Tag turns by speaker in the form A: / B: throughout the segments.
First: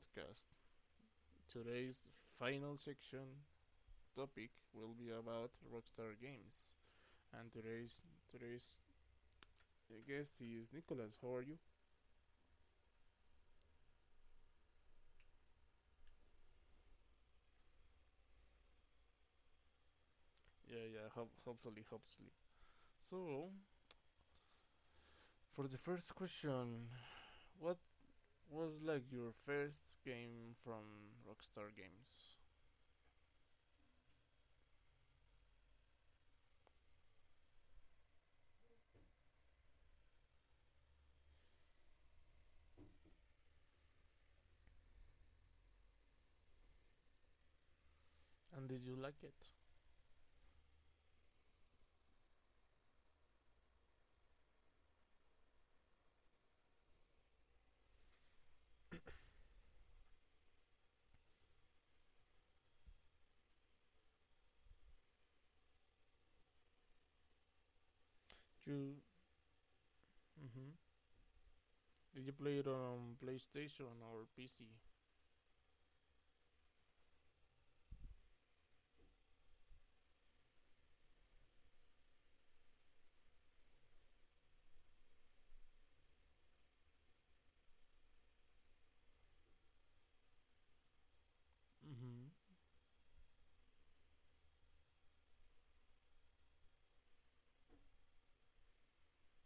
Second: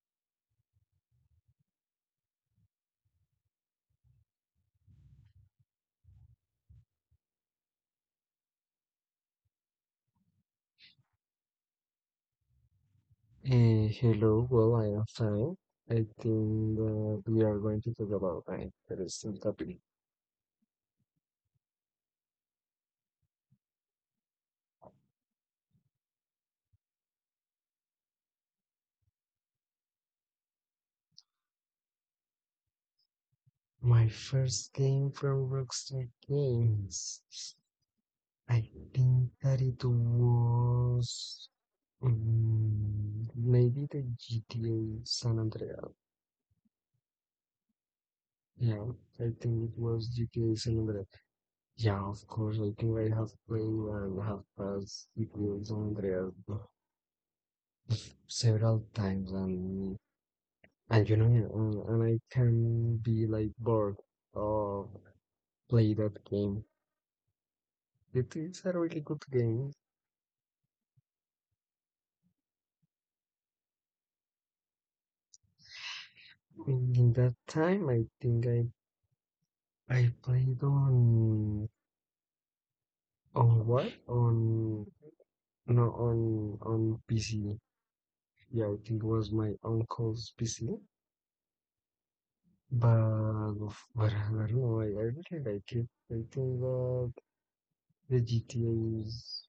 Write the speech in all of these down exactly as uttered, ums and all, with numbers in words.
A: podcast. Today's final section topic will be about Rockstar Games, and today's today's guest is Nicholas. How are you?
B: Hey, hello. Well, I am fine. I think that we are going to talk about an interesting topic.
A: Yeah, yeah. Ho- hopefully, hopefully. So, for the first question, what was like your first game from Rockstar Games,
B: My first game from Rockstar Games. I think that it was um, maybe the G T A San Andreas.
A: and did
B: Yeah,
A: you like
B: I
A: it?
B: think it was G T A San Andreas. Yeah, of course. I think I have played and have passed G T A San Andreas several times, and And you know, uh, and I can be like bored or play that game. It is a
A: You,
B: really good game.
A: mm-hmm. Did you play it on PlayStation or P C?
B: In, in that time, I think I I played on on what on no on on P C. Yeah, I think it was my uncle's P C.
A: Mm-hmm.
B: But but I don't know. I, I really like it. I think that the G T A is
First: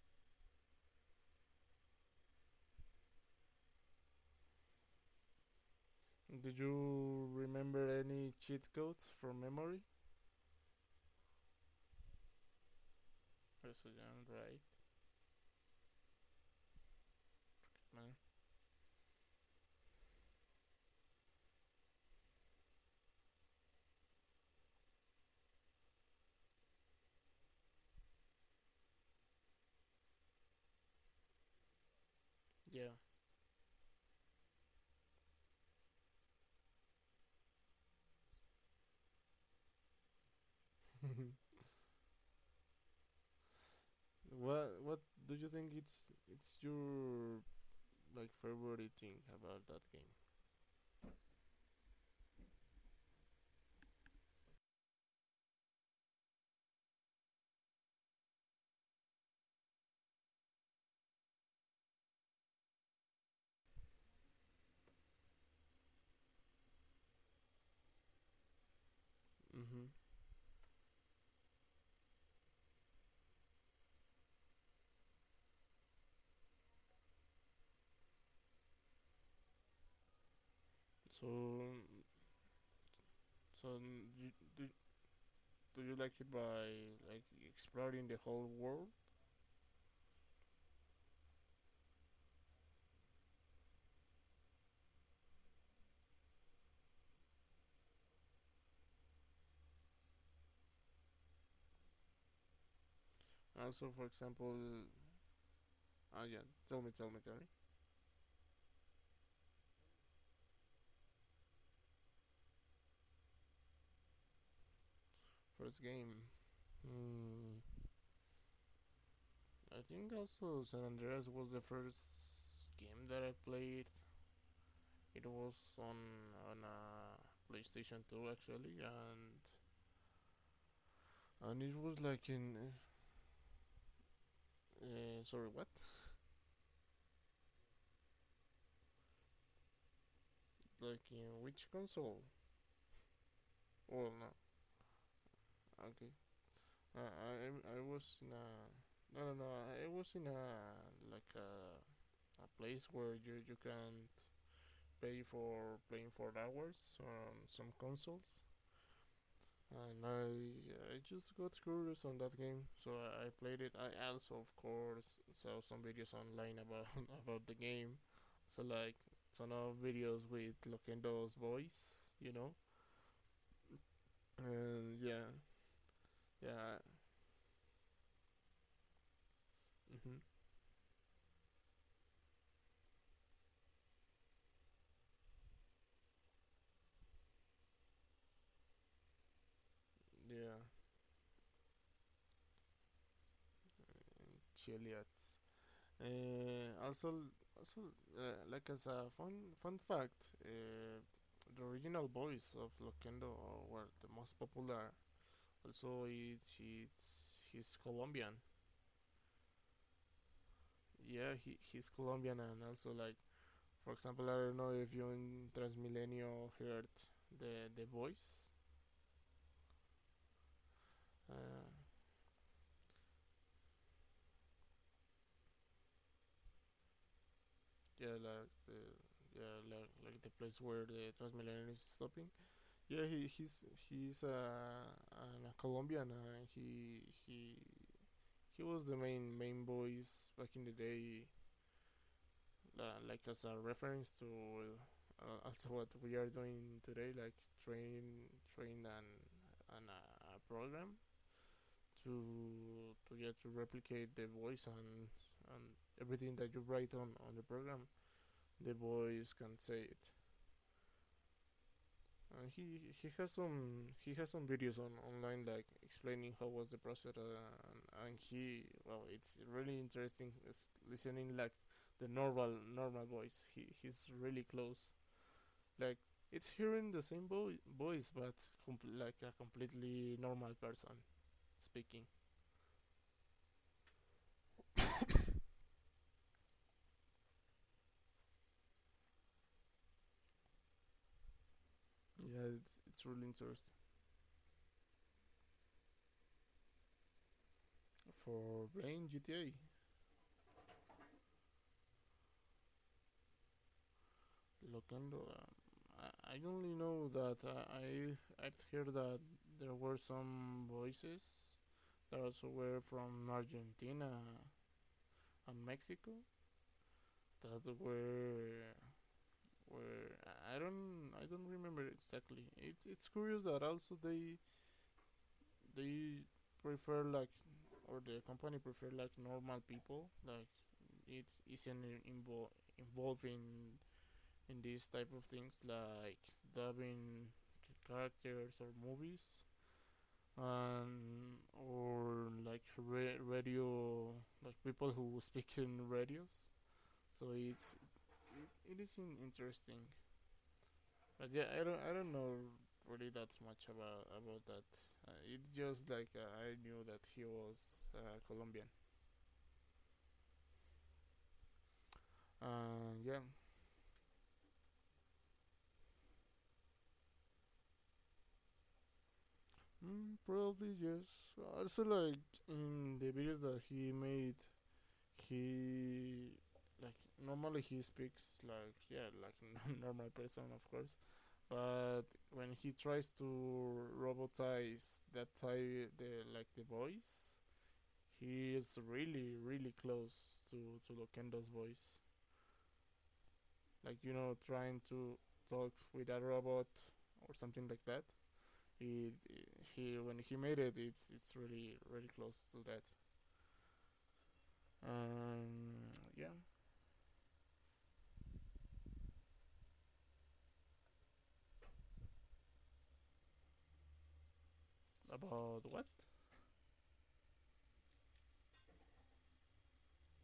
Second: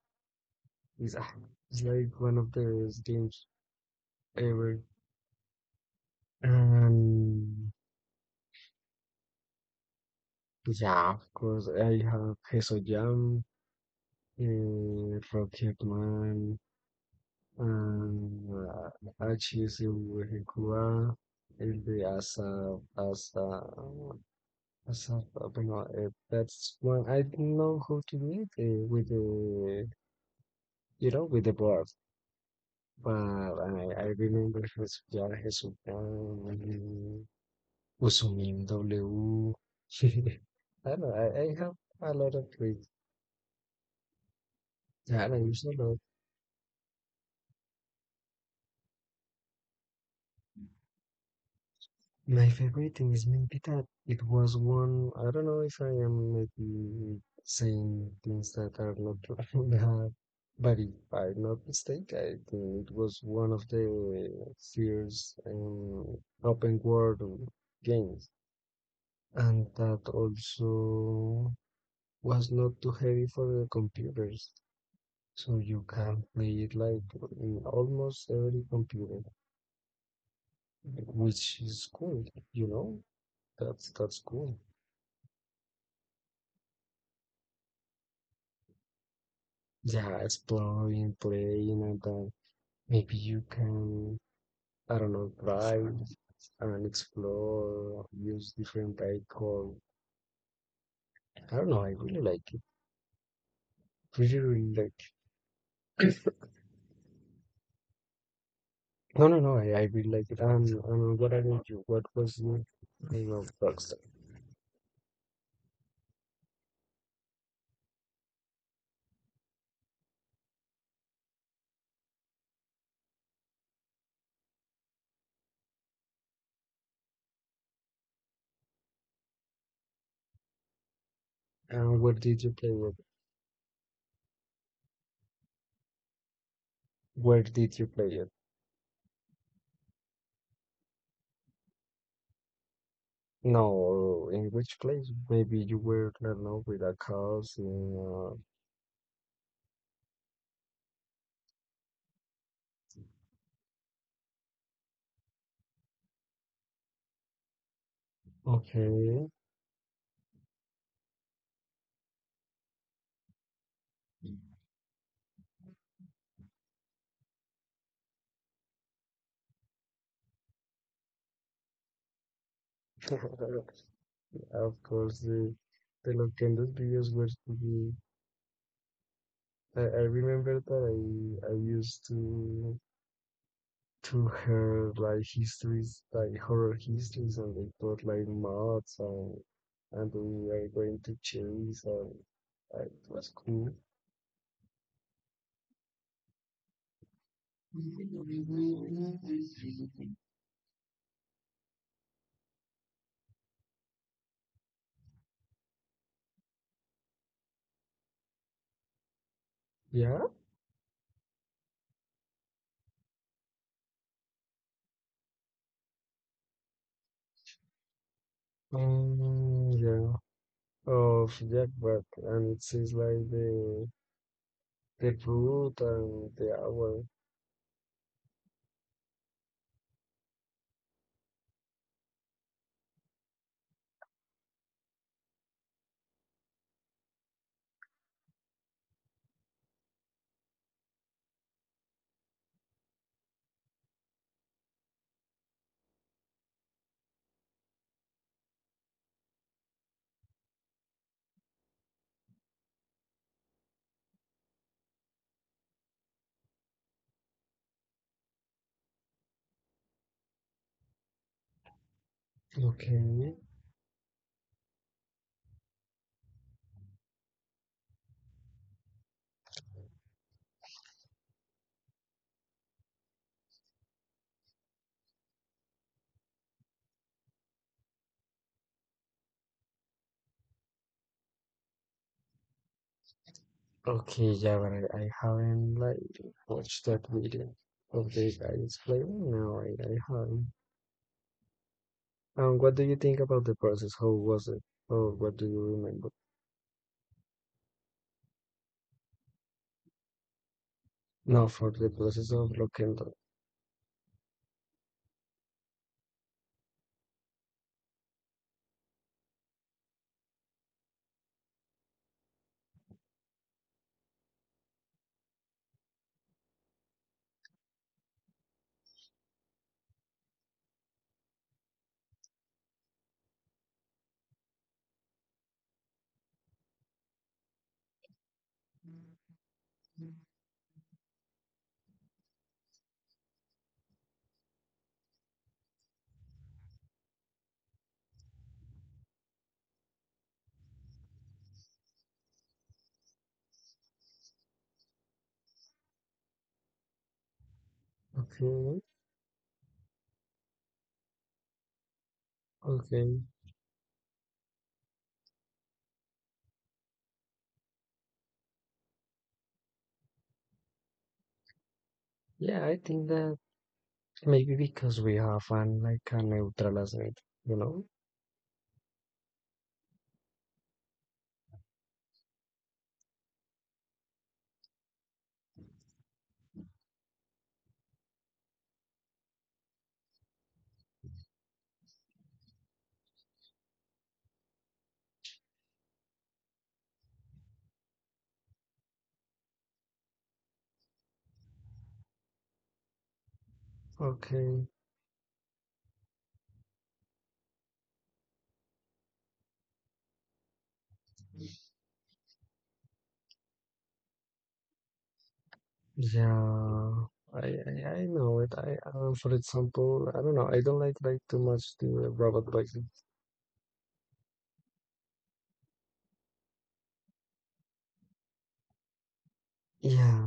B: is, ah, is like one of the best games ever.
A: Do you
B: And
A: remember any cheat codes from memory?
B: Yeah, of course. I have Peso Jam,
A: Eso ya, right,
B: uh, Rocketman,
A: man.
B: and uh, Achis Wehikua, and the Asa, Asa, Asa, no, uh, that's one I don't know how to read uh, with the, you know, with the board.
A: Yeah.
B: But I, I remember his, yeah, his, um, Usumin W. I don't know, I, I have a lot of read.
A: What What
B: Yeah, I
A: do you
B: used
A: think
B: to.
A: it's it's your like favorite thing about that game?
B: My favorite thing is maybe that it was one. I don't know if I am maybe saying things that are not bad, but if I'm not mistaken, I think it was one of the first um, open world games, and that
A: Mm-hmm.
B: also was not too heavy for the computers, so you can play it like in almost every computer, which
A: So,
B: is cool, you know?
A: so
B: That's that's
A: you,
B: cool.
A: do, do you like it by like exploring the whole world?
B: Yeah, exploring, playing, and then maybe you can, I don't know, drive and explore, use different vehicle. I don't know, I really like it.
A: Also, for
B: Really,
A: example,
B: really like it.
A: ah uh, yeah. Tell me, tell me, tell me.
B: No, no, no, I, I really like it. And, and what about you? What was your name of Rockstar?
A: First game. Mm, I think also San Andreas was the first game that I played. It was on on a uh, PlayStation two, actually, and and it was
B: And where
A: like
B: did
A: in
B: you
A: uh,
B: play it?
A: uh, sorry, what?
B: Where did you play it?
A: Like in which console? Oh no,
B: No, in which place? Maybe you
A: okay.
B: were, I don't know, with a
A: Uh, I I was in a
B: cousin.
A: no no no. I was in a like a a place where you you can pay for playing for hours on some consoles,
B: uh, Okay.
A: and I I just got curious on that game, so I, I played it. I also, of course, saw some videos online about about the game, so like ton of videos with Lokendo's voice, you know,
B: Of
A: and
B: course,
A: yeah,
B: the, the Nintendo's
A: yeah,
B: videos were pretty. I, I
A: hmm
B: remember that I, I used to to hear like histories, like horror histories, and they put like mods and and we
A: yeah,
B: were going to chase, and uh, it was cool.
A: Chiliot. Uh, also, also, uh, like as a fun fun fact, uh, the original voice of Lokendo were the most popular. Also, it's, it's his
B: Yeah,
A: yeah, he, he's Colombian, and also, like, for example, I don't know if you in Transmilenio heard the the voice.
B: um, yeah, of
A: Uh,
B: Jack Black, and it says like the the fruit and the hour.
A: yeah, like the yeah, like, like the place where the Transmilenio is stopping. Yeah, he he's he's uh, a Colombian, uh, and he he he was the main main voice back in the day, uh, like as a reference to uh, Uh, also what we are doing today, like train train and and a, a program to to get yeah, to replicate the voice and and everything that you write on on the program the voice can say it, and he he has
B: Okay.
A: some he has some videos on online like explaining how was the process, uh, and, and he, well, it's really interesting, it's listening like the normal normal voice, he he's really close, like it's hearing the same vo- voice but com- like a completely normal person speaking
B: Okay, yeah, but I, I haven't like watched that video of the guys playing. No, I, I haven't.
A: yeah it's
B: Um,
A: it's
B: what do
A: really
B: you think
A: interesting
B: about the process? How was it? Or what do you remember?
A: for playing G T A,
B: No, for the process of Lockendo.
A: Loquendo. um, I- I only know that, uh, I I've heard that there were some voices that also were from Argentina and Mexico that were were I don't I don't remember exactly. It, it's curious that also they they prefer like or the company prefer like normal people like it isn't invo- involved in in these type of things like dubbing characters or movies and or like ra- radio, like people who speak in radios, so it's it, it is
B: Okay,
A: interesting. But yeah, I don't I don't know really that
B: okay,
A: much about about that. Uh, it's just like, uh, I knew that he was uh, Colombian, uh,
B: yeah, I
A: yeah.
B: think that maybe because we have an like a neutral asset, you know?
A: Mm, probably yes. Also, like in the videos that he made, he like normally he speaks like yeah like a normal person, of course, but when he tries to robotize that type the like the voice, he is really really close to to Lokendo's voice, like, you know,
B: Okay.
A: trying to talk with a robot or something like that. he he, when he made it, it's it's really really close to that. um yeah.
B: Yeah. I, I, I know it. I, um, for example, I don't know. I don't like like too much the robot voice.
A: About what?
B: Yeah,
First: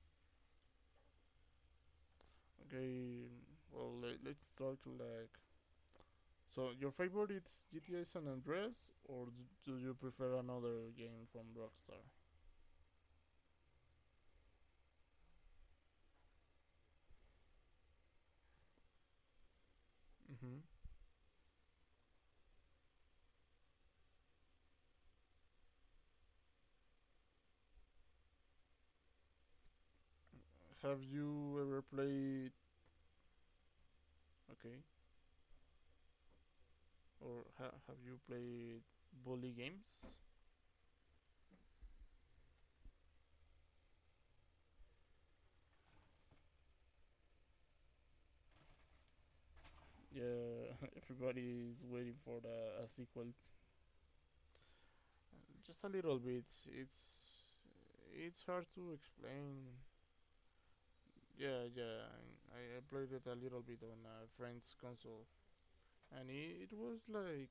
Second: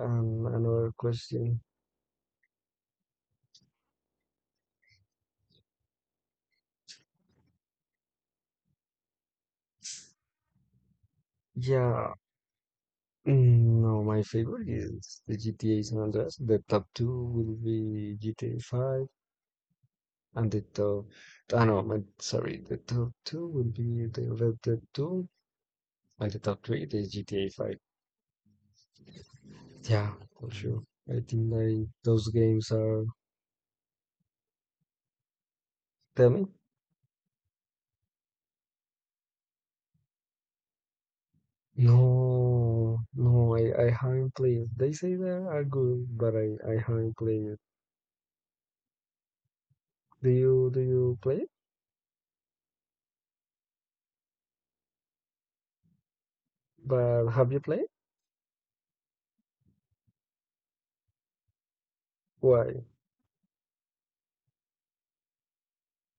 B: um, another question.
A: Okay, well, let, let's start like so. Your favorite is G T A San Andreas, or do you prefer another game from Rockstar?
B: Yeah, mm, no, my favorite is the G T A San Andreas. The top two will be G T A five,
A: Mm-hmm.
B: and the top, ah no, my, sorry, the top two will be the Red Dead two, and the top three is G T A five. Yeah, for sure.
A: Have
B: I
A: you
B: think
A: ever
B: like those
A: played
B: games are,
A: okay,
B: tell me?
A: or ha- have you played Bully Games?
B: No, no, I, I haven't played. They say they are good, but I, I haven't played.
A: Yeah, everybody is waiting for
B: Do
A: the a
B: you, do
A: sequel.
B: you play it?
A: Just a little bit. It's it's hard to
B: But have you played?
A: explain. Yeah, yeah. I, I played it a little bit on
B: Why?
A: a friend's console, and it, it was like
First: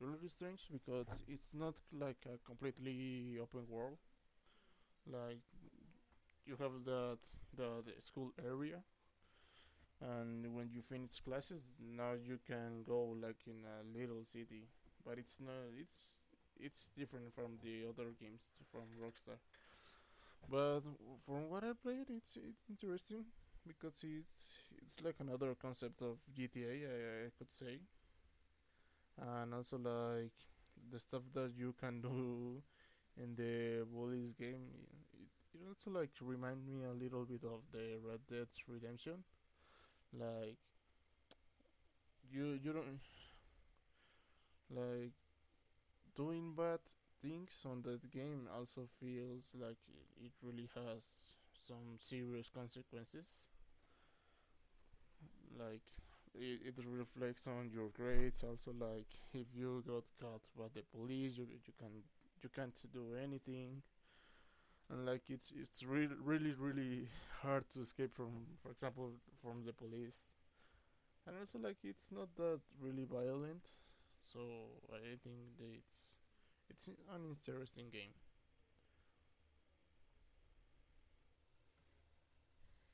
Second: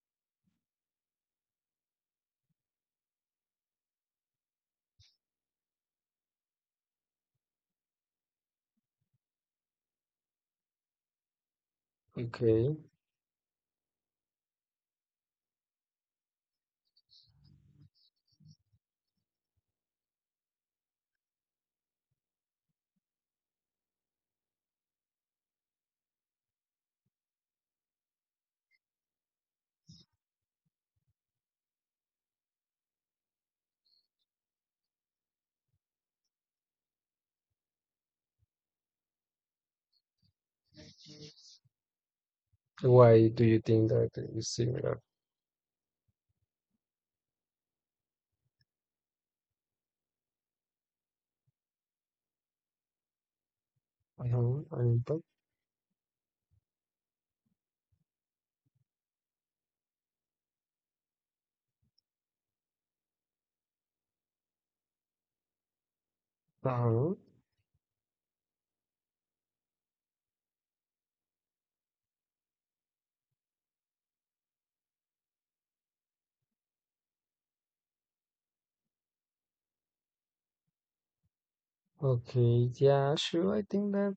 A: really strange because it's not like a completely open world. Like you have that the, the school area, and when you finish classes, now you
B: Okay.
A: can go like in a little city. But it's not it's it's different from the other games from Rockstar. But from what I played, it's it's interesting because it's it's like another concept of G T A, I I could say, and also like the stuff that you can do in the Bullies game. It, it also like remind me a little bit of the Red Dead Redemption. Like
B: Why
A: you you
B: do you
A: don't
B: think that is similar?
A: like doing bad things on that game. Also feels like it really has some serious consequences.
B: Uh-huh. I impact.
A: Like it, it reflects on your grades. Also, like if you got caught by the police, you you can you can't do anything, and like it's it's
B: Uh-huh.
A: really really really hard to escape from, for example, from the police. And also like it's not that really violent, so I think that it's it's an interesting game.
B: Okay. Yeah, sure. I think that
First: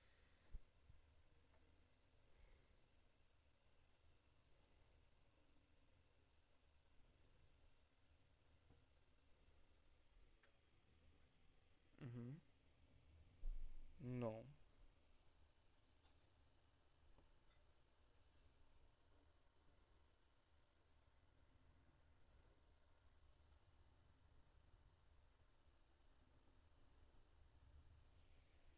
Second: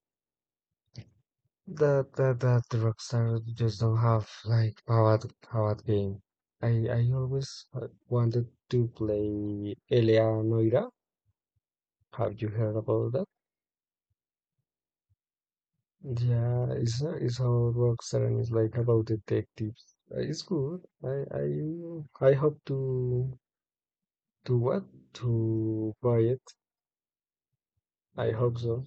B: that that that Rockstar just don't have like powered powered game. I I always uh, wanted to play Eleanoira.
A: Mm-hmm.
B: Have you heard about that?
A: No.
B: Yeah, it's uh, it's how it works, and it's like about detectives. Uh, It's good. I I I hope to to what to buy it. I hope so.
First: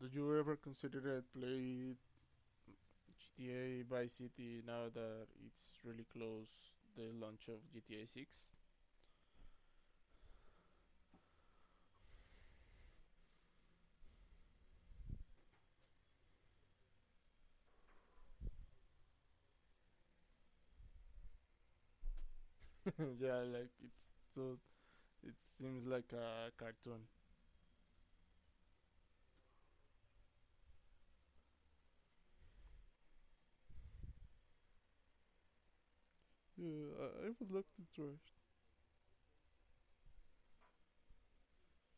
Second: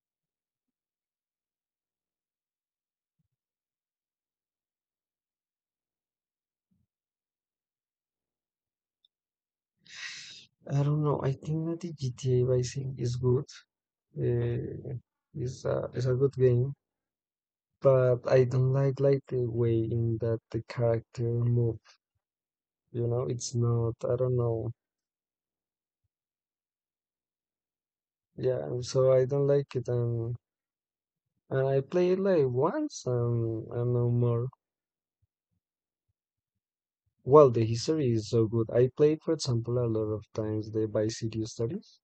A: Did you ever consider it play G T A Vice City now that it's really close the launch of G T A six?
B: I don't know. I think that the G T A Vice City is good. Uh, it's a it's a good game, but I don't like like the way in that the character move. You know,
A: Yeah,
B: it's
A: like
B: not.
A: it's
B: I don't
A: so
B: know.
A: it seems like a cartoon.
B: Yeah, and so I don't like it, and and I played like once, and and no more.
A: Yeah, I
B: Well,
A: would
B: the
A: like to try
B: history is
A: it.
B: so good. I played, for example, a lot of times the Vice City stories.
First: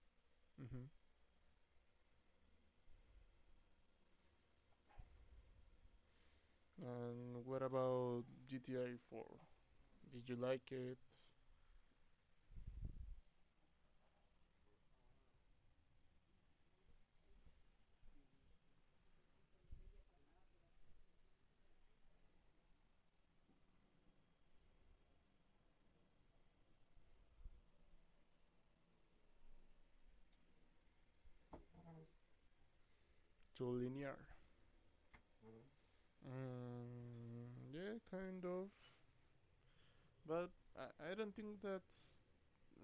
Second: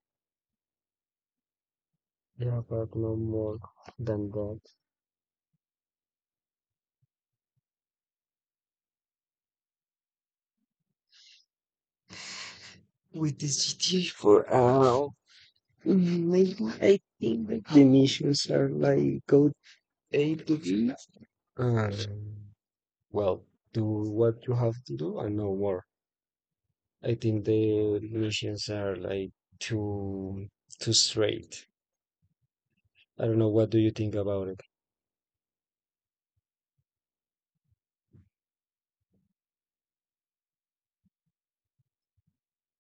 A: Mm-hmm.
B: Yeah, but no more than that.
A: And what about G T A four? Did you like it?
B: With this G T A four, uh, Mm, maybe I think that the missions are like go A to B, and, well, do what you have to do and no more. I think the missions are like too too straight. I don't know.
A: Too
B: What do you
A: linear?
B: think about it?
A: Um, yeah, kind of. But I, I don't think that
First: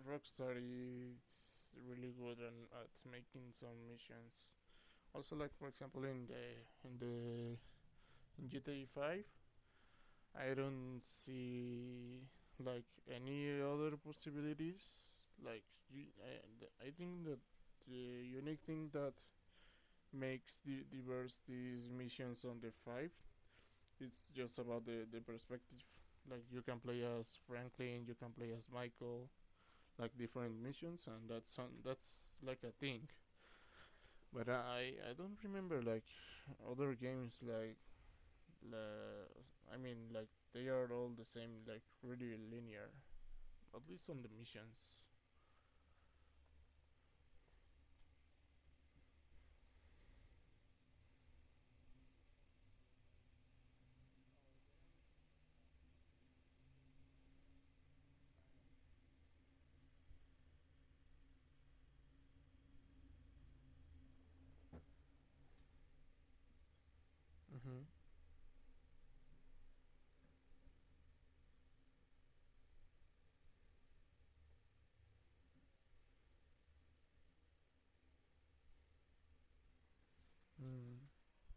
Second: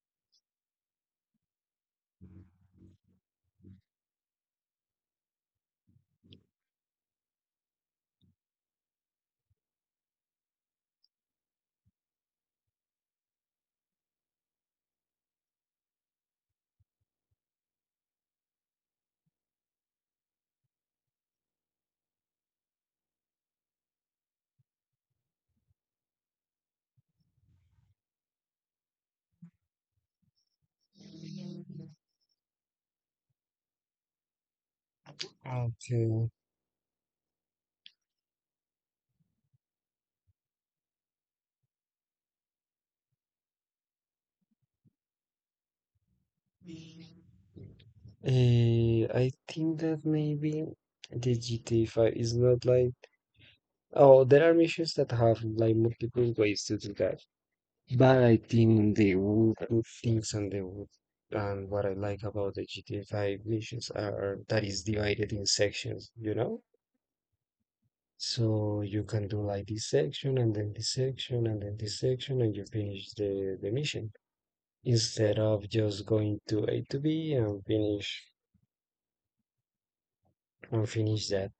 A: Rockstar is really good on, at making some missions. Also, like for example in the in the in G T A five, I don't see like any other possibilities. Like you, I, I think that the unique thing that makes the diverse these missions on the five, it's just about the the perspective. Like you can play as Franklin, you can play as Michael, like different missions, and that's on, that's like a thing. But I I don't remember like
B: Okay.
A: other games like, uh, I mean, like they are all the same, like really linear, at least on the missions.
B: Uh, I think that maybe the G T A five is not like. Oh, there are missions that have like multiple ways to do that. But I think the wood good things and the wood, and what I like about the G T A five missions are that is divided in sections, you know?
A: Mm-hmm.
B: So you can do like this section and then this section and then this section and you finish the, the mission instead of just going to A to B and finish and
A: Mm.
B: finish that.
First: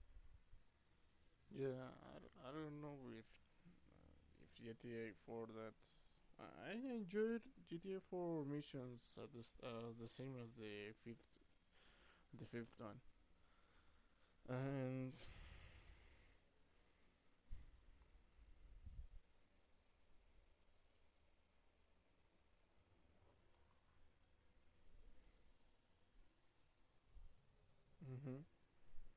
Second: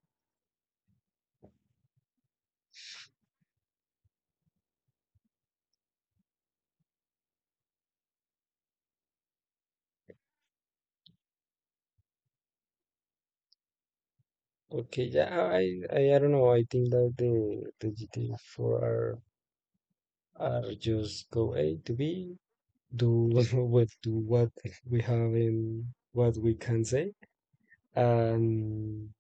A: Yeah, I, I don't know if if G T A four, that I enjoyed G T A four missions at this, uh, the same as the fifth the fifth one,
B: Okay,
A: and
B: yeah, I, I, I don't know. I think that the the G T A four are, are just go A to B, do what do what we have in what we can say,
A: mhm.
B: and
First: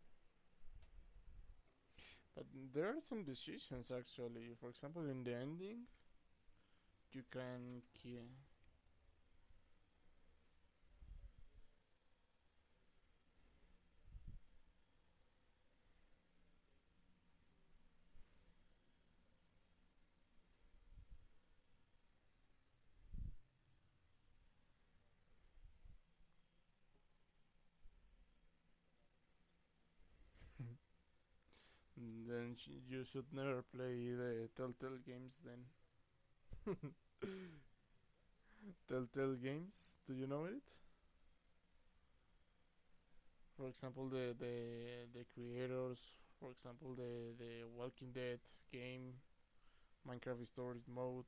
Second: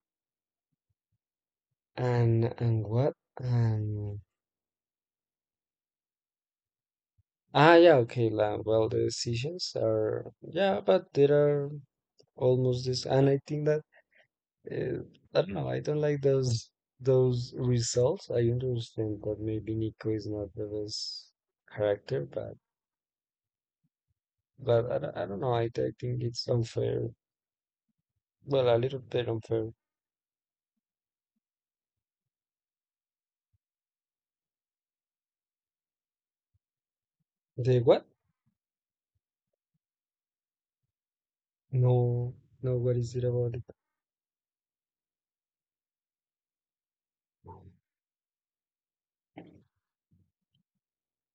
A: But
B: and and
A: there are
B: what,
A: some decisions,
B: and
A: actually, for example, in the ending, you
B: ah
A: can
B: yeah, okay,
A: kill.
B: la, well, the decisions are, yeah, but there are almost this, and I think that, uh, I don't know, I don't like those those results. I understand that maybe Nico is not the best character, but but I don't, I don't know, I, I think it's unfair, well, a little bit unfair.
A: Then sh- you should never play the Telltale games, then.
B: The what?
A: Telltale games, do you know it?
B: No, no, worries about it?
A: For example, the the the creators, for example, the the Walking Dead game, Minecraft Stories mode.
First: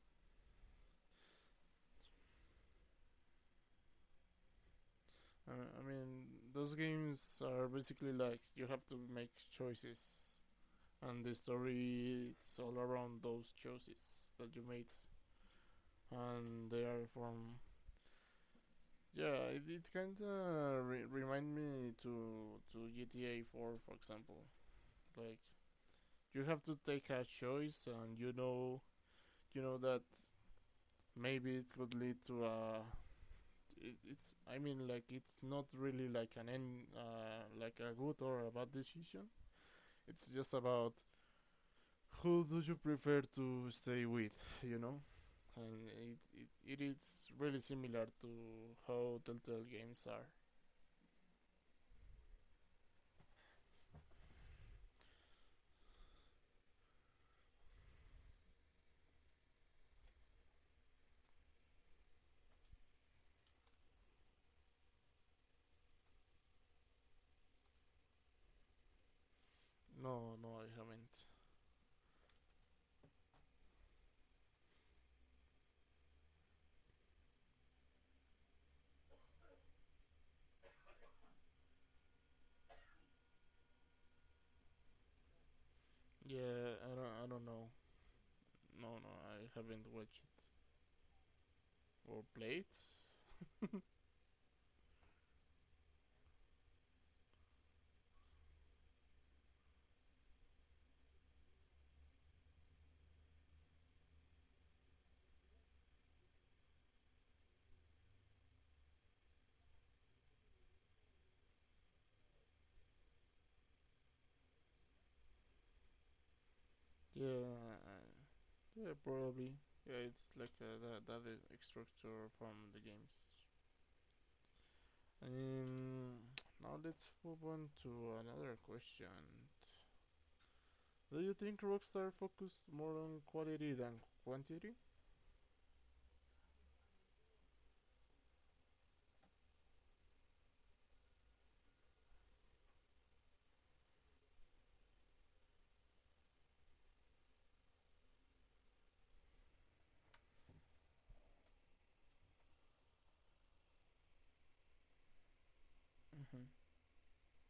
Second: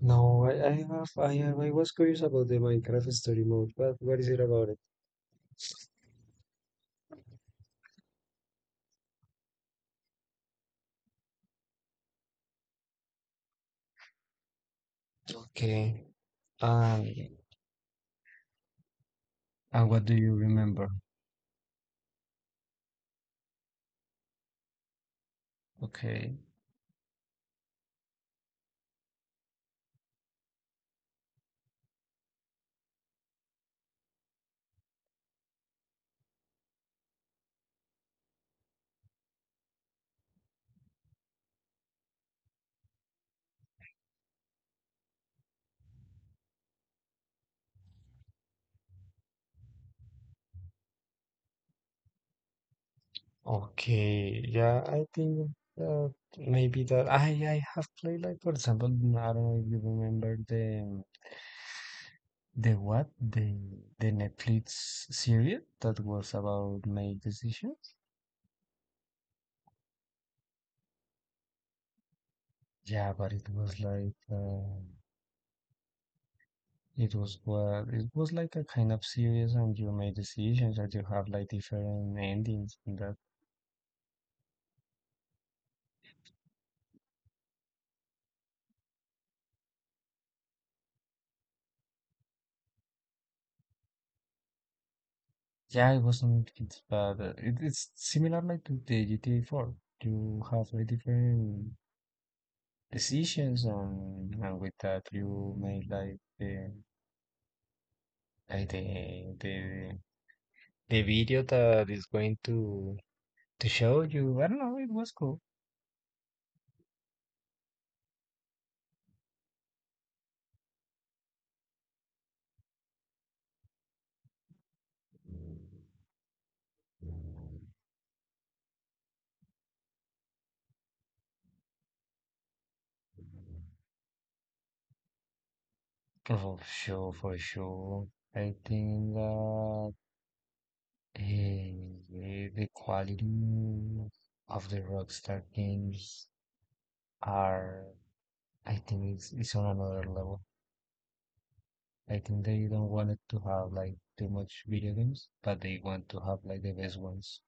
B: No, I, I have, I have, I was curious about the Minecraft story mode, but what is it about it?
A: Uh, I mean, those games are basically like you have to make choices, and the story it's all around those choices that you made,
B: Okay.
A: and they
B: Um,
A: are from yeah. It, it
B: and what do
A: kind
B: you
A: of
B: remember?
A: re- remind me to to G T A four, for example. Like
B: Okay.
A: you have to take a choice, and you know you know that maybe it could lead to a it, it's I mean, like it's not really like an end, uh, like a good or a bad decision. It's just about who do you prefer to stay with, you know? And it, it, it is really similar to how Telltale games are.
B: Okay, yeah, I think, uh, maybe that I, I have played like, for example, I don't know if you remember the the what the the Netflix series that was about my decisions.
A: No, no, I haven't.
B: Yeah, but it was like. Uh, It was, well, it was like a kind of series, and you made decisions that you have like different endings in that.
A: Yeah, I don't, I don't know. No, no, I haven't watched it or played.
B: Yeah, it wasn't it's, but uh, it, it's similar like to the G T A four. You have like different decisions, and, and with that you made like the like the the the video that is going to to show you. I don't know, it was cool.
A: Yeah, uh, yeah, probably. Yeah, it's like, uh, that, that uh, structure from the games. Um, Now let's move on to another question. Do you think Rockstar focused more on quality than quantity?
B: For sure, for sure. I think that, Eh, the quality of the Rockstar games are, I think, it's, it's on another level. I think they don't want it to have like too much video games, but they want to have like the best ones.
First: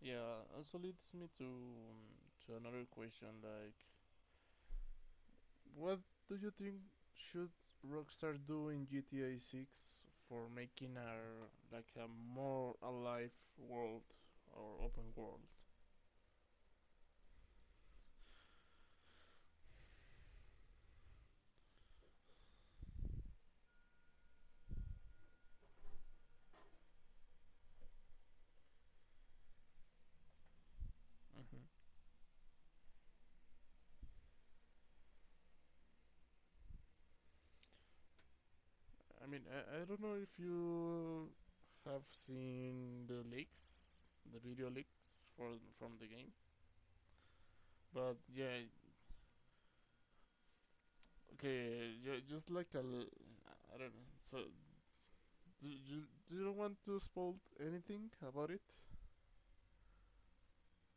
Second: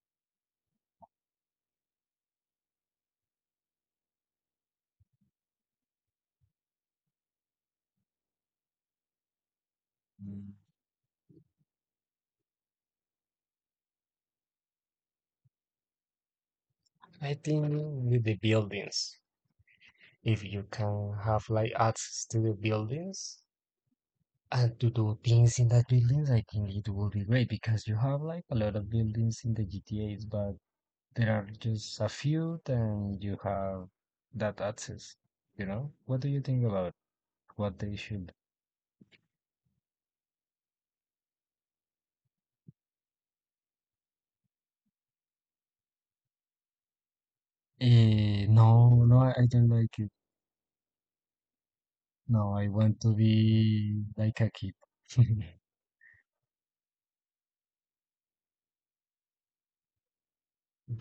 A: Yeah, also leads me to, um, to another question, like, what do you think should Rockstar do in G T A six for
B: Mm.
A: making a like a more alive world or open world?
B: I think with the buildings, if you can have like access to the buildings and to do things in that buildings, I think it will be great because you have like a lot of buildings in the G T As, but there are
A: Mm-hmm.
B: just a few, then you have that access, you know? What do you think about what they should?
A: I mean, I, I don't know if you have seen the leaks, the video leaks for from the game, but
B: Eh,
A: yeah,
B: no, no, I I don't like it.
A: okay, ju-
B: No,
A: just
B: I
A: like a,
B: want
A: l-
B: to
A: I don't
B: be
A: know.
B: like
A: So,
B: a kid.
A: do you, do you want to spoil anything about it?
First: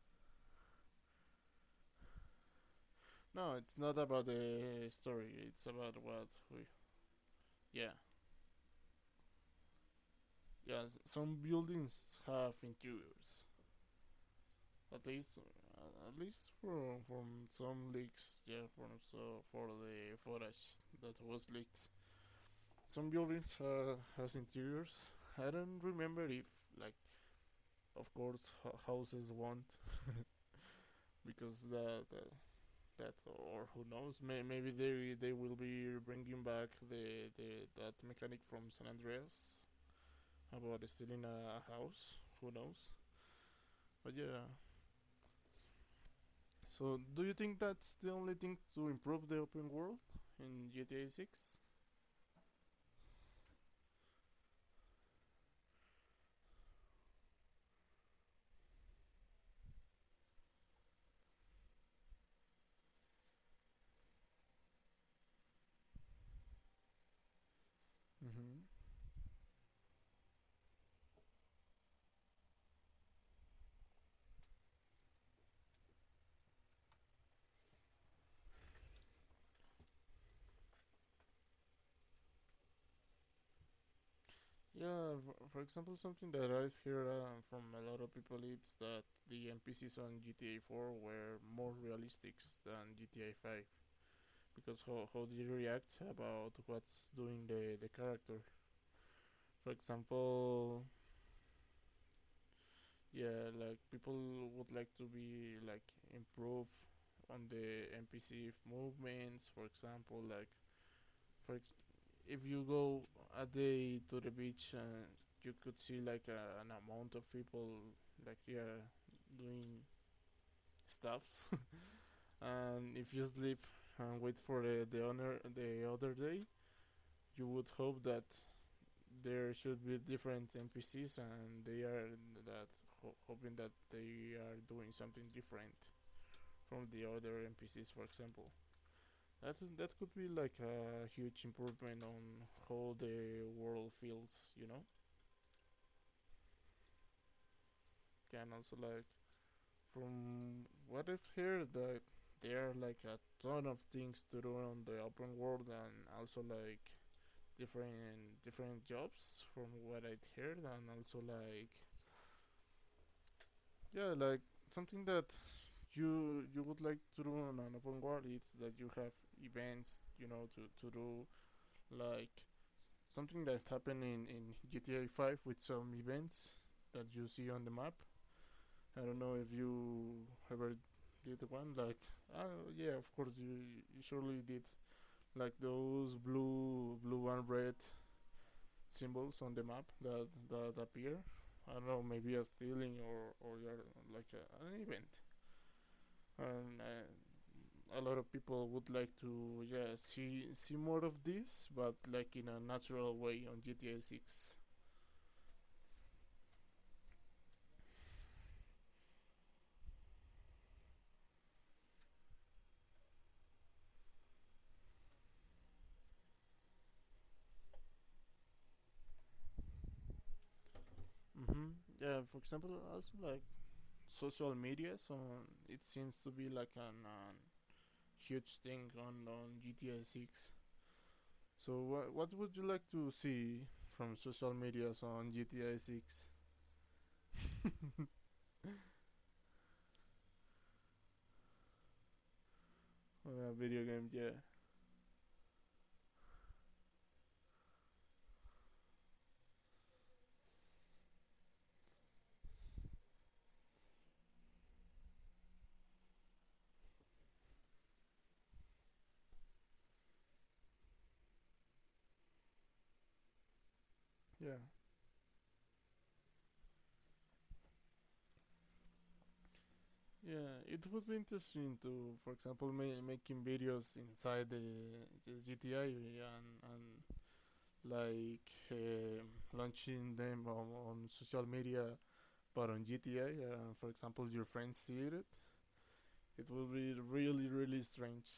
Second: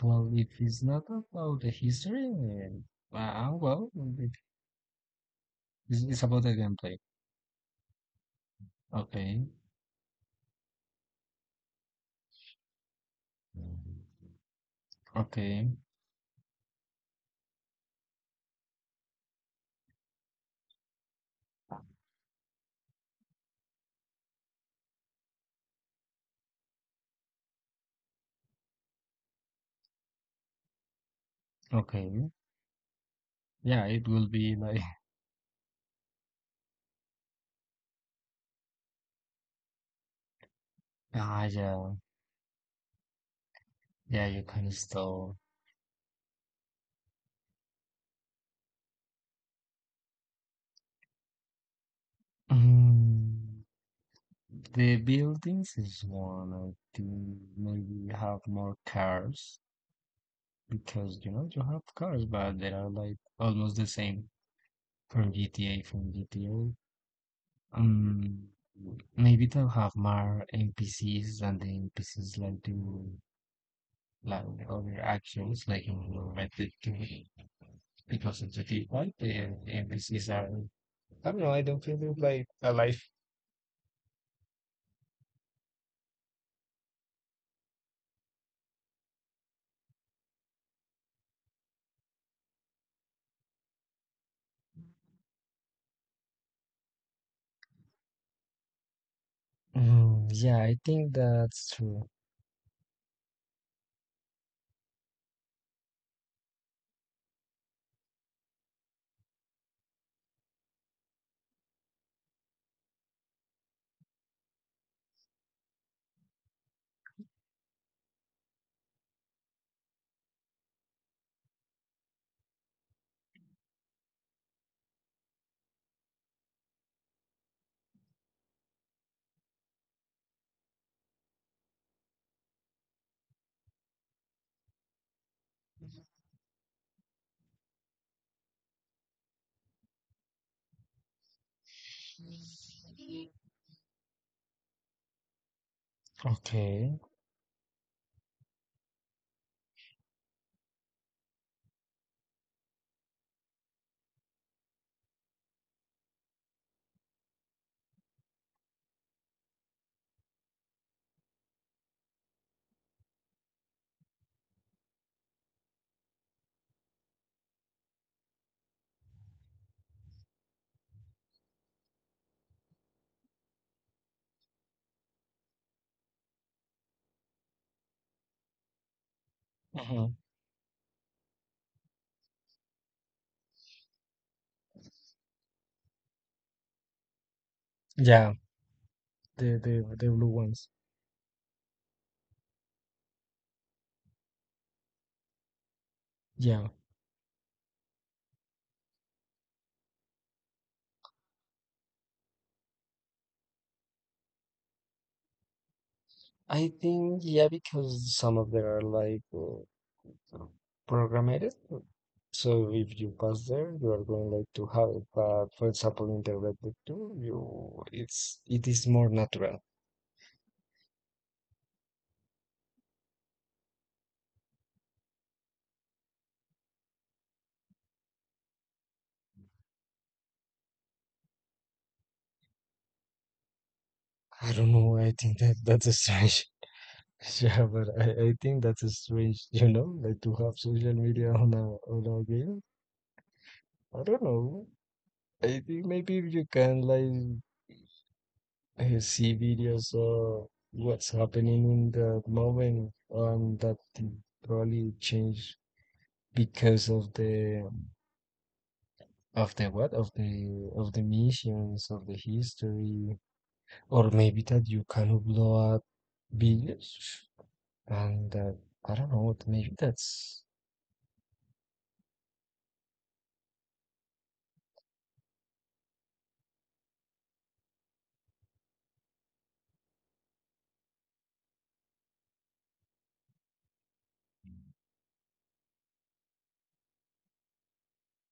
B: Well, if it's not about the history, then,
A: No,
B: uh,
A: it's
B: well,
A: not about
B: it-
A: the story. It's about
B: it's, it's
A: what
B: about the
A: we,
B: gameplay.
A: yeah,
B: Okay,
A: yeah. s- Some buildings have interiors, at least,
B: okay,
A: uh, at least from from some leaks. Yeah, from so for the footage that was leaked. Some buildings uh, has interiors. I don't remember if like, of course, h- houses won't, because that, uh,
B: okay.
A: that or who
B: Yeah, it
A: knows,
B: will
A: may,
B: be
A: maybe
B: like,
A: they they will be bringing back the, the that mechanic from San Andreas about stealing
B: ah,
A: a
B: yeah,
A: house, who knows. But
B: yeah, you
A: yeah,
B: can still.
A: so do you think that's the only thing to improve the open world in G T A six?
B: Mm. The buildings is one. I think maybe you have more cars, because you know you have cars, but they are like almost the same from G T A from G T A. Um,
A: Mm-hmm.
B: maybe they'll have more N P Cs, and the N P Cs like do like other actions like in Red Dead two, because of the default the N P Cs are, I don't know, I don't feel they're like alive.
A: Yeah, for, for example, something that I've heard uh, from a lot of people is that the N P Cs on G T A four were more realistic than G T A five, because how, how they react about what's doing the, the character, for
B: Mm, yeah, I
A: example.
B: think that's true.
A: Yeah, like people would like to be like improve on the N P C movements, for example, like, for ex- if you go a day to the beach, uh, you could see like a, an amount of people, like, yeah, doing stuffs and if you sleep and wait for the, the honor the other day, you would hope that there should be different N P Cs, and they are that ho- hoping that they are doing something different from the other N P Cs. For example, that that could be like a huge improvement on how the world feels. You know,
B: Okay.
A: And also, like, from what I've heard that there are like a ton of things to do on the open world, and also like different different jobs from what I'd heard, and also like, yeah, like something that you you would like to run an open world, it's that you have events, you know to, to do, like something that happened in, in G T A five with some events that you see on the map. I don't know if
B: Mhm.
A: you ever did one, like, oh yeah, of course, you, you surely did, like those blue blue and red
B: Yeah,
A: symbols on
B: the
A: the map
B: the the
A: that
B: blue ones.
A: that appear. I don't know, maybe a stealing or or like a, an event.
B: Yeah,
A: And uh, a lot of people would like to, yeah, see see more of this, but like in a natural way on G T A six.
B: I think yeah because some of them are like, uh, programmed. So if you pass there, you are going like to have it. But for example, in the Red Book two, you, it's, it is more natural.
A: Mm-hmm. Yeah, for example, also like social media. So it seems to be like an, an huge thing on on G T A six. So wha what would you like to see from
B: I
A: social
B: don't
A: media
B: know.
A: so
B: I
A: on
B: think that
A: G T A
B: that's
A: six?
B: strange. Yeah, but I, I think that's a strange, you know, like to have social media on a on a game.
A: On a video game?
B: I
A: Yeah,
B: don't know. I think maybe if you can like, uh, see videos or what's happening in the moment, um, that thing probably change because of the of the what of the of the missions of the history, or
A: yeah,
B: maybe that you can upload videos, and uh, I don't know. Maybe that's.
A: yeah. It would be interesting to, for example, ma- making videos inside the, the G T A and and like, uh, launching them on, on social media, but on G T A, uh, for example, your friends see it, it will be really, really strange.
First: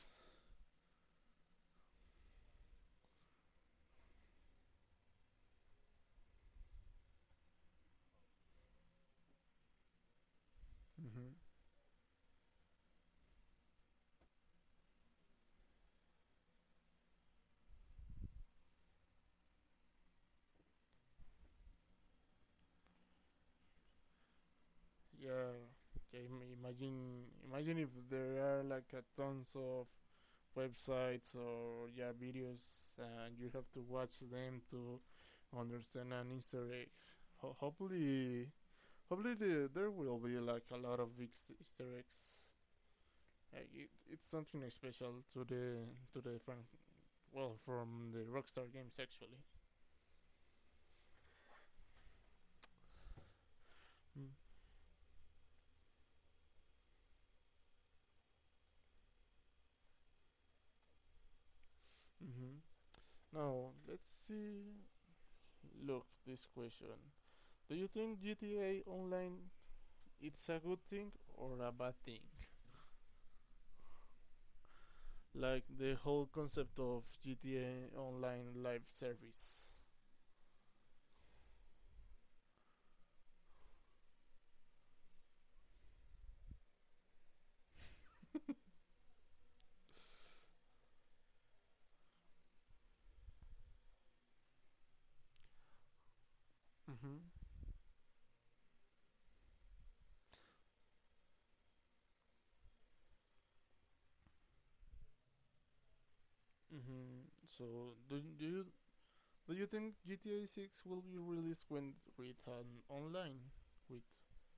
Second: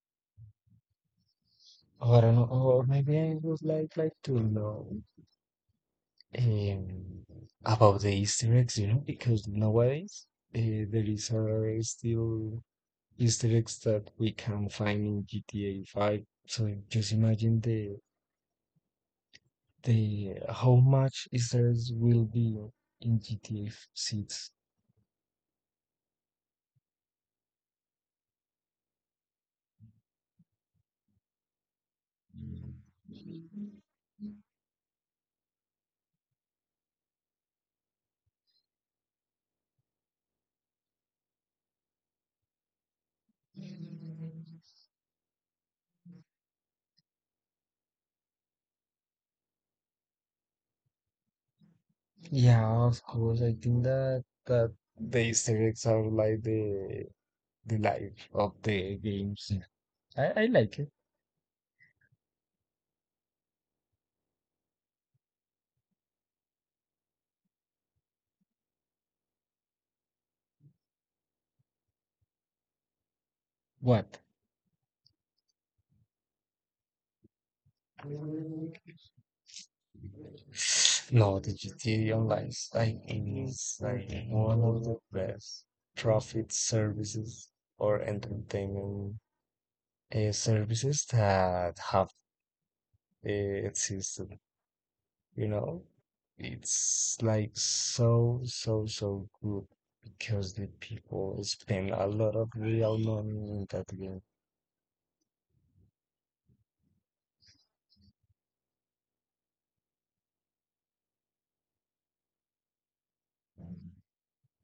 B: Or, an, or maybe I would like like to know, um, about the Easter eggs, you know, because nowadays, uh, there is,
A: Mhm.
B: uh, still Easter eggs that we can find in G T A five. So just imagine the the how much Easter eggs will be in G T A six.
A: Yeah, yeah, imagine, imagine if there are like a tons of websites or, yeah, videos, and you have to watch them to understand an Easter egg. Ho- hopefully, hopefully the, there will be like a lot of big Easter eggs. it, it's something special to the to the from, well, from the Rockstar games, actually.
B: Yeah, of course. I think that
A: Mm.
B: that the Easter eggs are like the the life of the games. I, I like it.
A: Mm-hmm. Now let's see. Look, this question: Do you think G T A Online it's a good thing or a bad thing?
B: What?
A: Like the whole concept of G T A Online live service.
B: No, the vegetarian lifestyle is like one of the best profit services or entertainment, uh, services that have, uh, existed. You know, it's
A: Mm-hmm.
B: like so, so, so good, because the people spend a lot of real money in that game.
A: Mm-hmm. So do do you do you think G T A Six will be released, when with an online with,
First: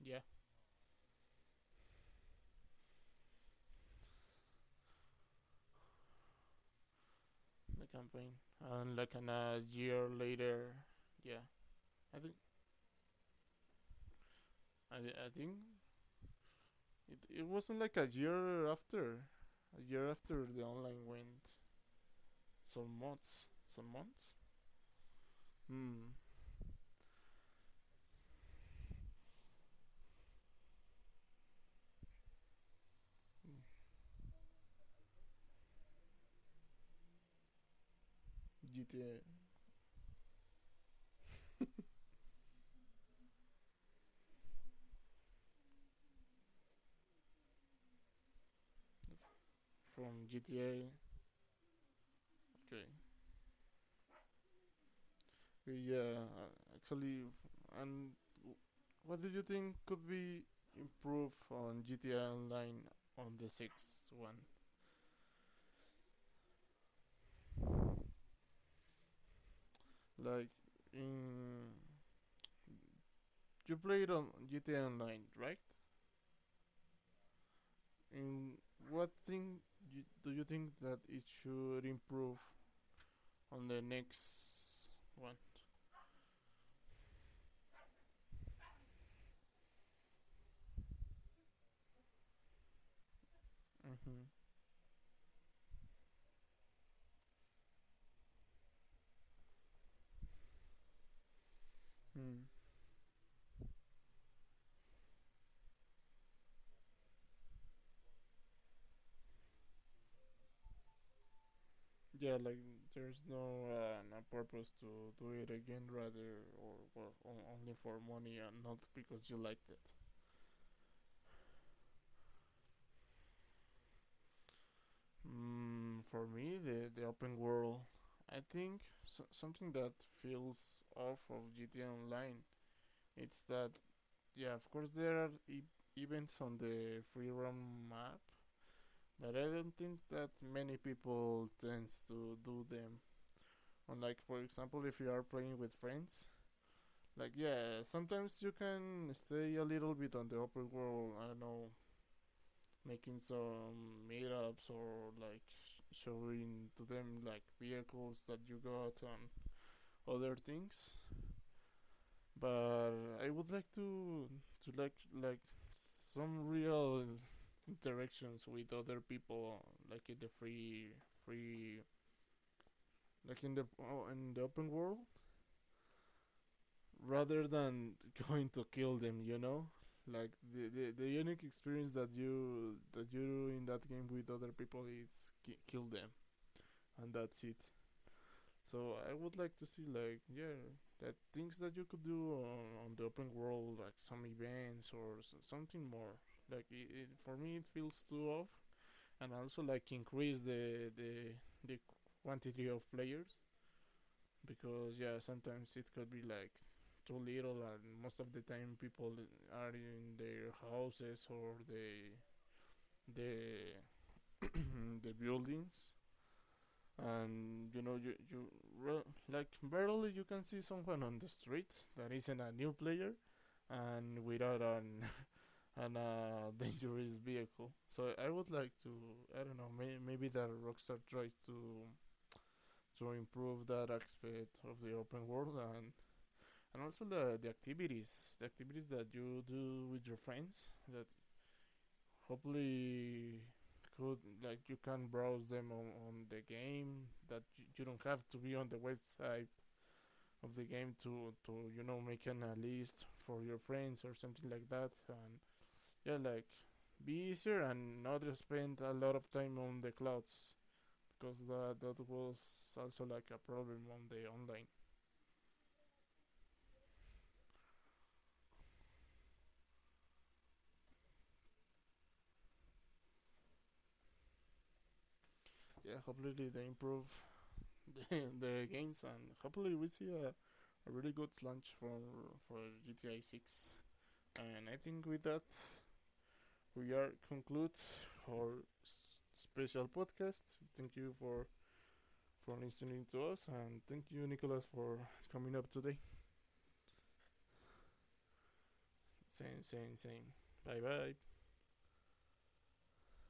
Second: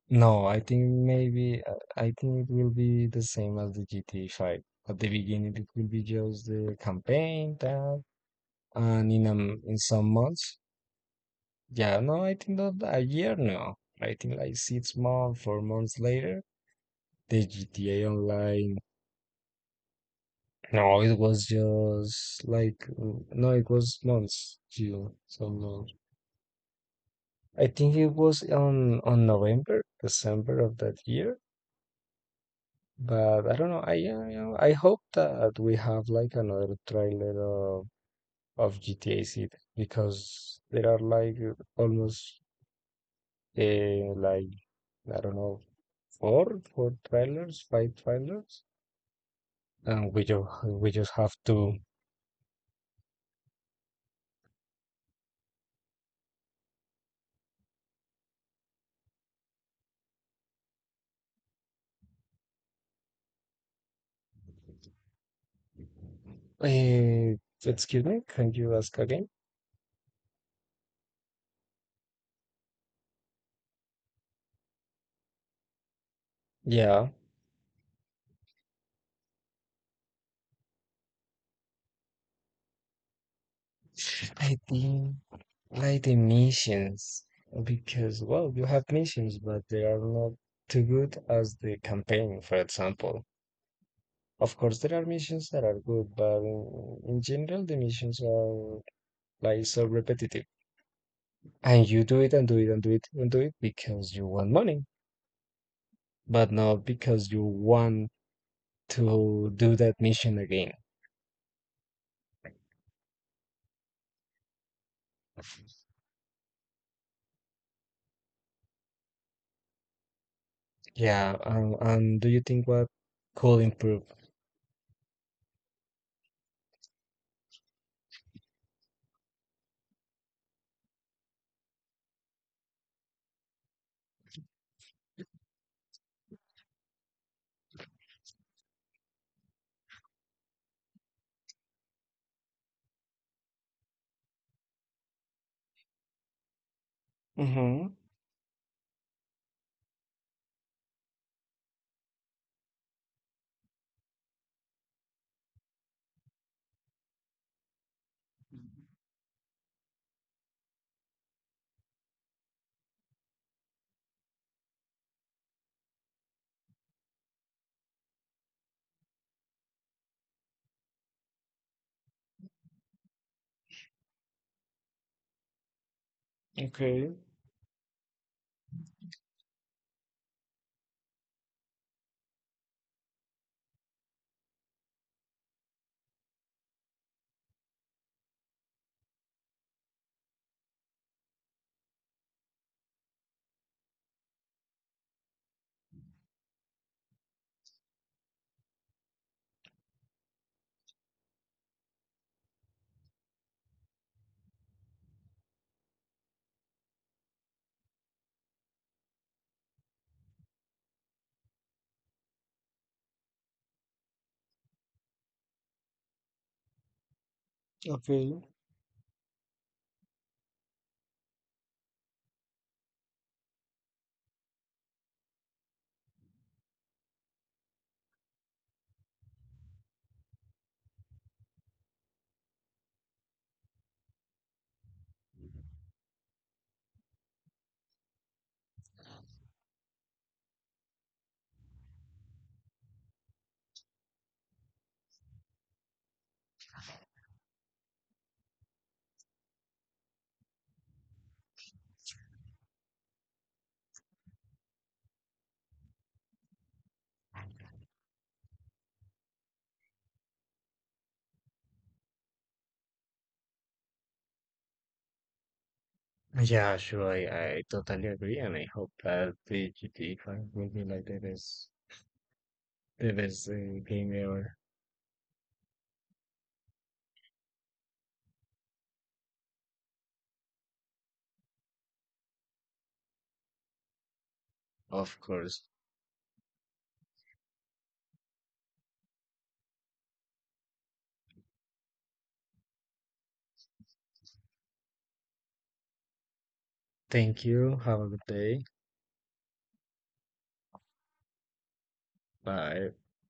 A: yeah,
B: No, I think maybe, uh, I think it will be the same as the G T A five. At the beginning, it will be just the campaign
A: the
B: that,
A: campaign, and
B: and
A: like
B: in,
A: an, a
B: um, in
A: year
B: some months,
A: later, yeah,
B: yeah,
A: I
B: no, I
A: think
B: think not a year now. I think like six
A: I, I
B: months,
A: think
B: four months later,
A: it it
B: the
A: wasn't like a
B: G T A
A: year
B: Online.
A: after, a year after the
B: No,
A: online
B: it
A: went,
B: was just like,
A: some
B: mm,
A: months,
B: no, it
A: some
B: was
A: months.
B: months, June, some months.
A: Hmm.
B: I think it was on on November, December of that year. But I don't know. I, uh, you know, I hope that we have like another trailer of of
A: G T A
B: G T A six, because there are like almost, uh, like I don't know, four four trailers, five trailers, and we
A: from
B: just
A: G T A.
B: we just have to.
A: Okay. Yeah, uh, actually, and what do you think could be improved on G T A Online on the sixth one?
B: Uh, Excuse me, can you ask again?
A: Like, in, you played on G T A Online, right?
B: Yeah,
A: And what thing you, do you think that it should improve on the
B: I
A: next
B: think
A: one?
B: like the missions, because well, you have missions, but they are not too good as the campaign, for example.
A: Mm-hmm.
B: Of course, there are missions that are good, but in, in general, the missions are like so repetitive. And you do it
A: Hmm.
B: and do it and do it and do it because you want money, but not because you want to do that mission again.
A: Yeah, like there's no uh, no purpose to do it again, rather, or, well, on, only for money and not because you liked it.
B: Yeah, um, and do you think what could improve?
A: Mm, for me, the the open world, I think so, something that feels off of G T A Online, it's that, yeah, of course there are e- events on the free roam map, but I don't think that many people tends to do them. Unlike, for example, if you are playing with friends, like, yeah,
B: Mm-hmm.
A: sometimes you can stay a little bit on the open world. I don't know, making some meetups or like showing to them like vehicles that you got and other things. But I would like to to like like some real interactions with other people, like in the free free, like in the, oh, in the open world,
B: Okay.
A: rather than going to kill them. You know, Like the, the the unique experience that you that you do in that game with other people is ki- kill them, and that's it. So I would like to see, like, yeah, that things that you could do on, on the open world, like some events or something more like it, it. For me, it feels too off. And also like increase the the the quantity of players, because, yeah, sometimes it could be like too little, and most of the time people are in their houses or the the the buildings, and you know you
B: Okay.
A: you well, like barely you can see someone on the street that isn't a new player, and without an an uh, dangerous vehicle. So I would like to, I don't know, may, maybe that Rockstar tries to to improve that aspect of the open world, and and also the the activities the activities that you do with your friends, that hopefully could, like, you can browse them on, on the game, that you, you don't have to be on the website of the game to to you know making a list for your friends or something like that, and, yeah, like, be easier, and not spend a lot of time on the clouds, because that that was also like a problem on the online.
B: Yeah, sure, I, I totally agree, and I hope that the G T A five will be like the best, the best, uh, game ever.
A: Yeah, hopefully they improve the, the games, and hopefully we see a, a really good launch for for G T A six. And I think
B: Of
A: with that
B: course.
A: we are conclude our s- special podcast. Thank you for for listening to us, and thank you, Nicholas, for coming up today.
B: Thank you. Have a good day.
A: Same, same, same. Bye, bye.
B: 拜。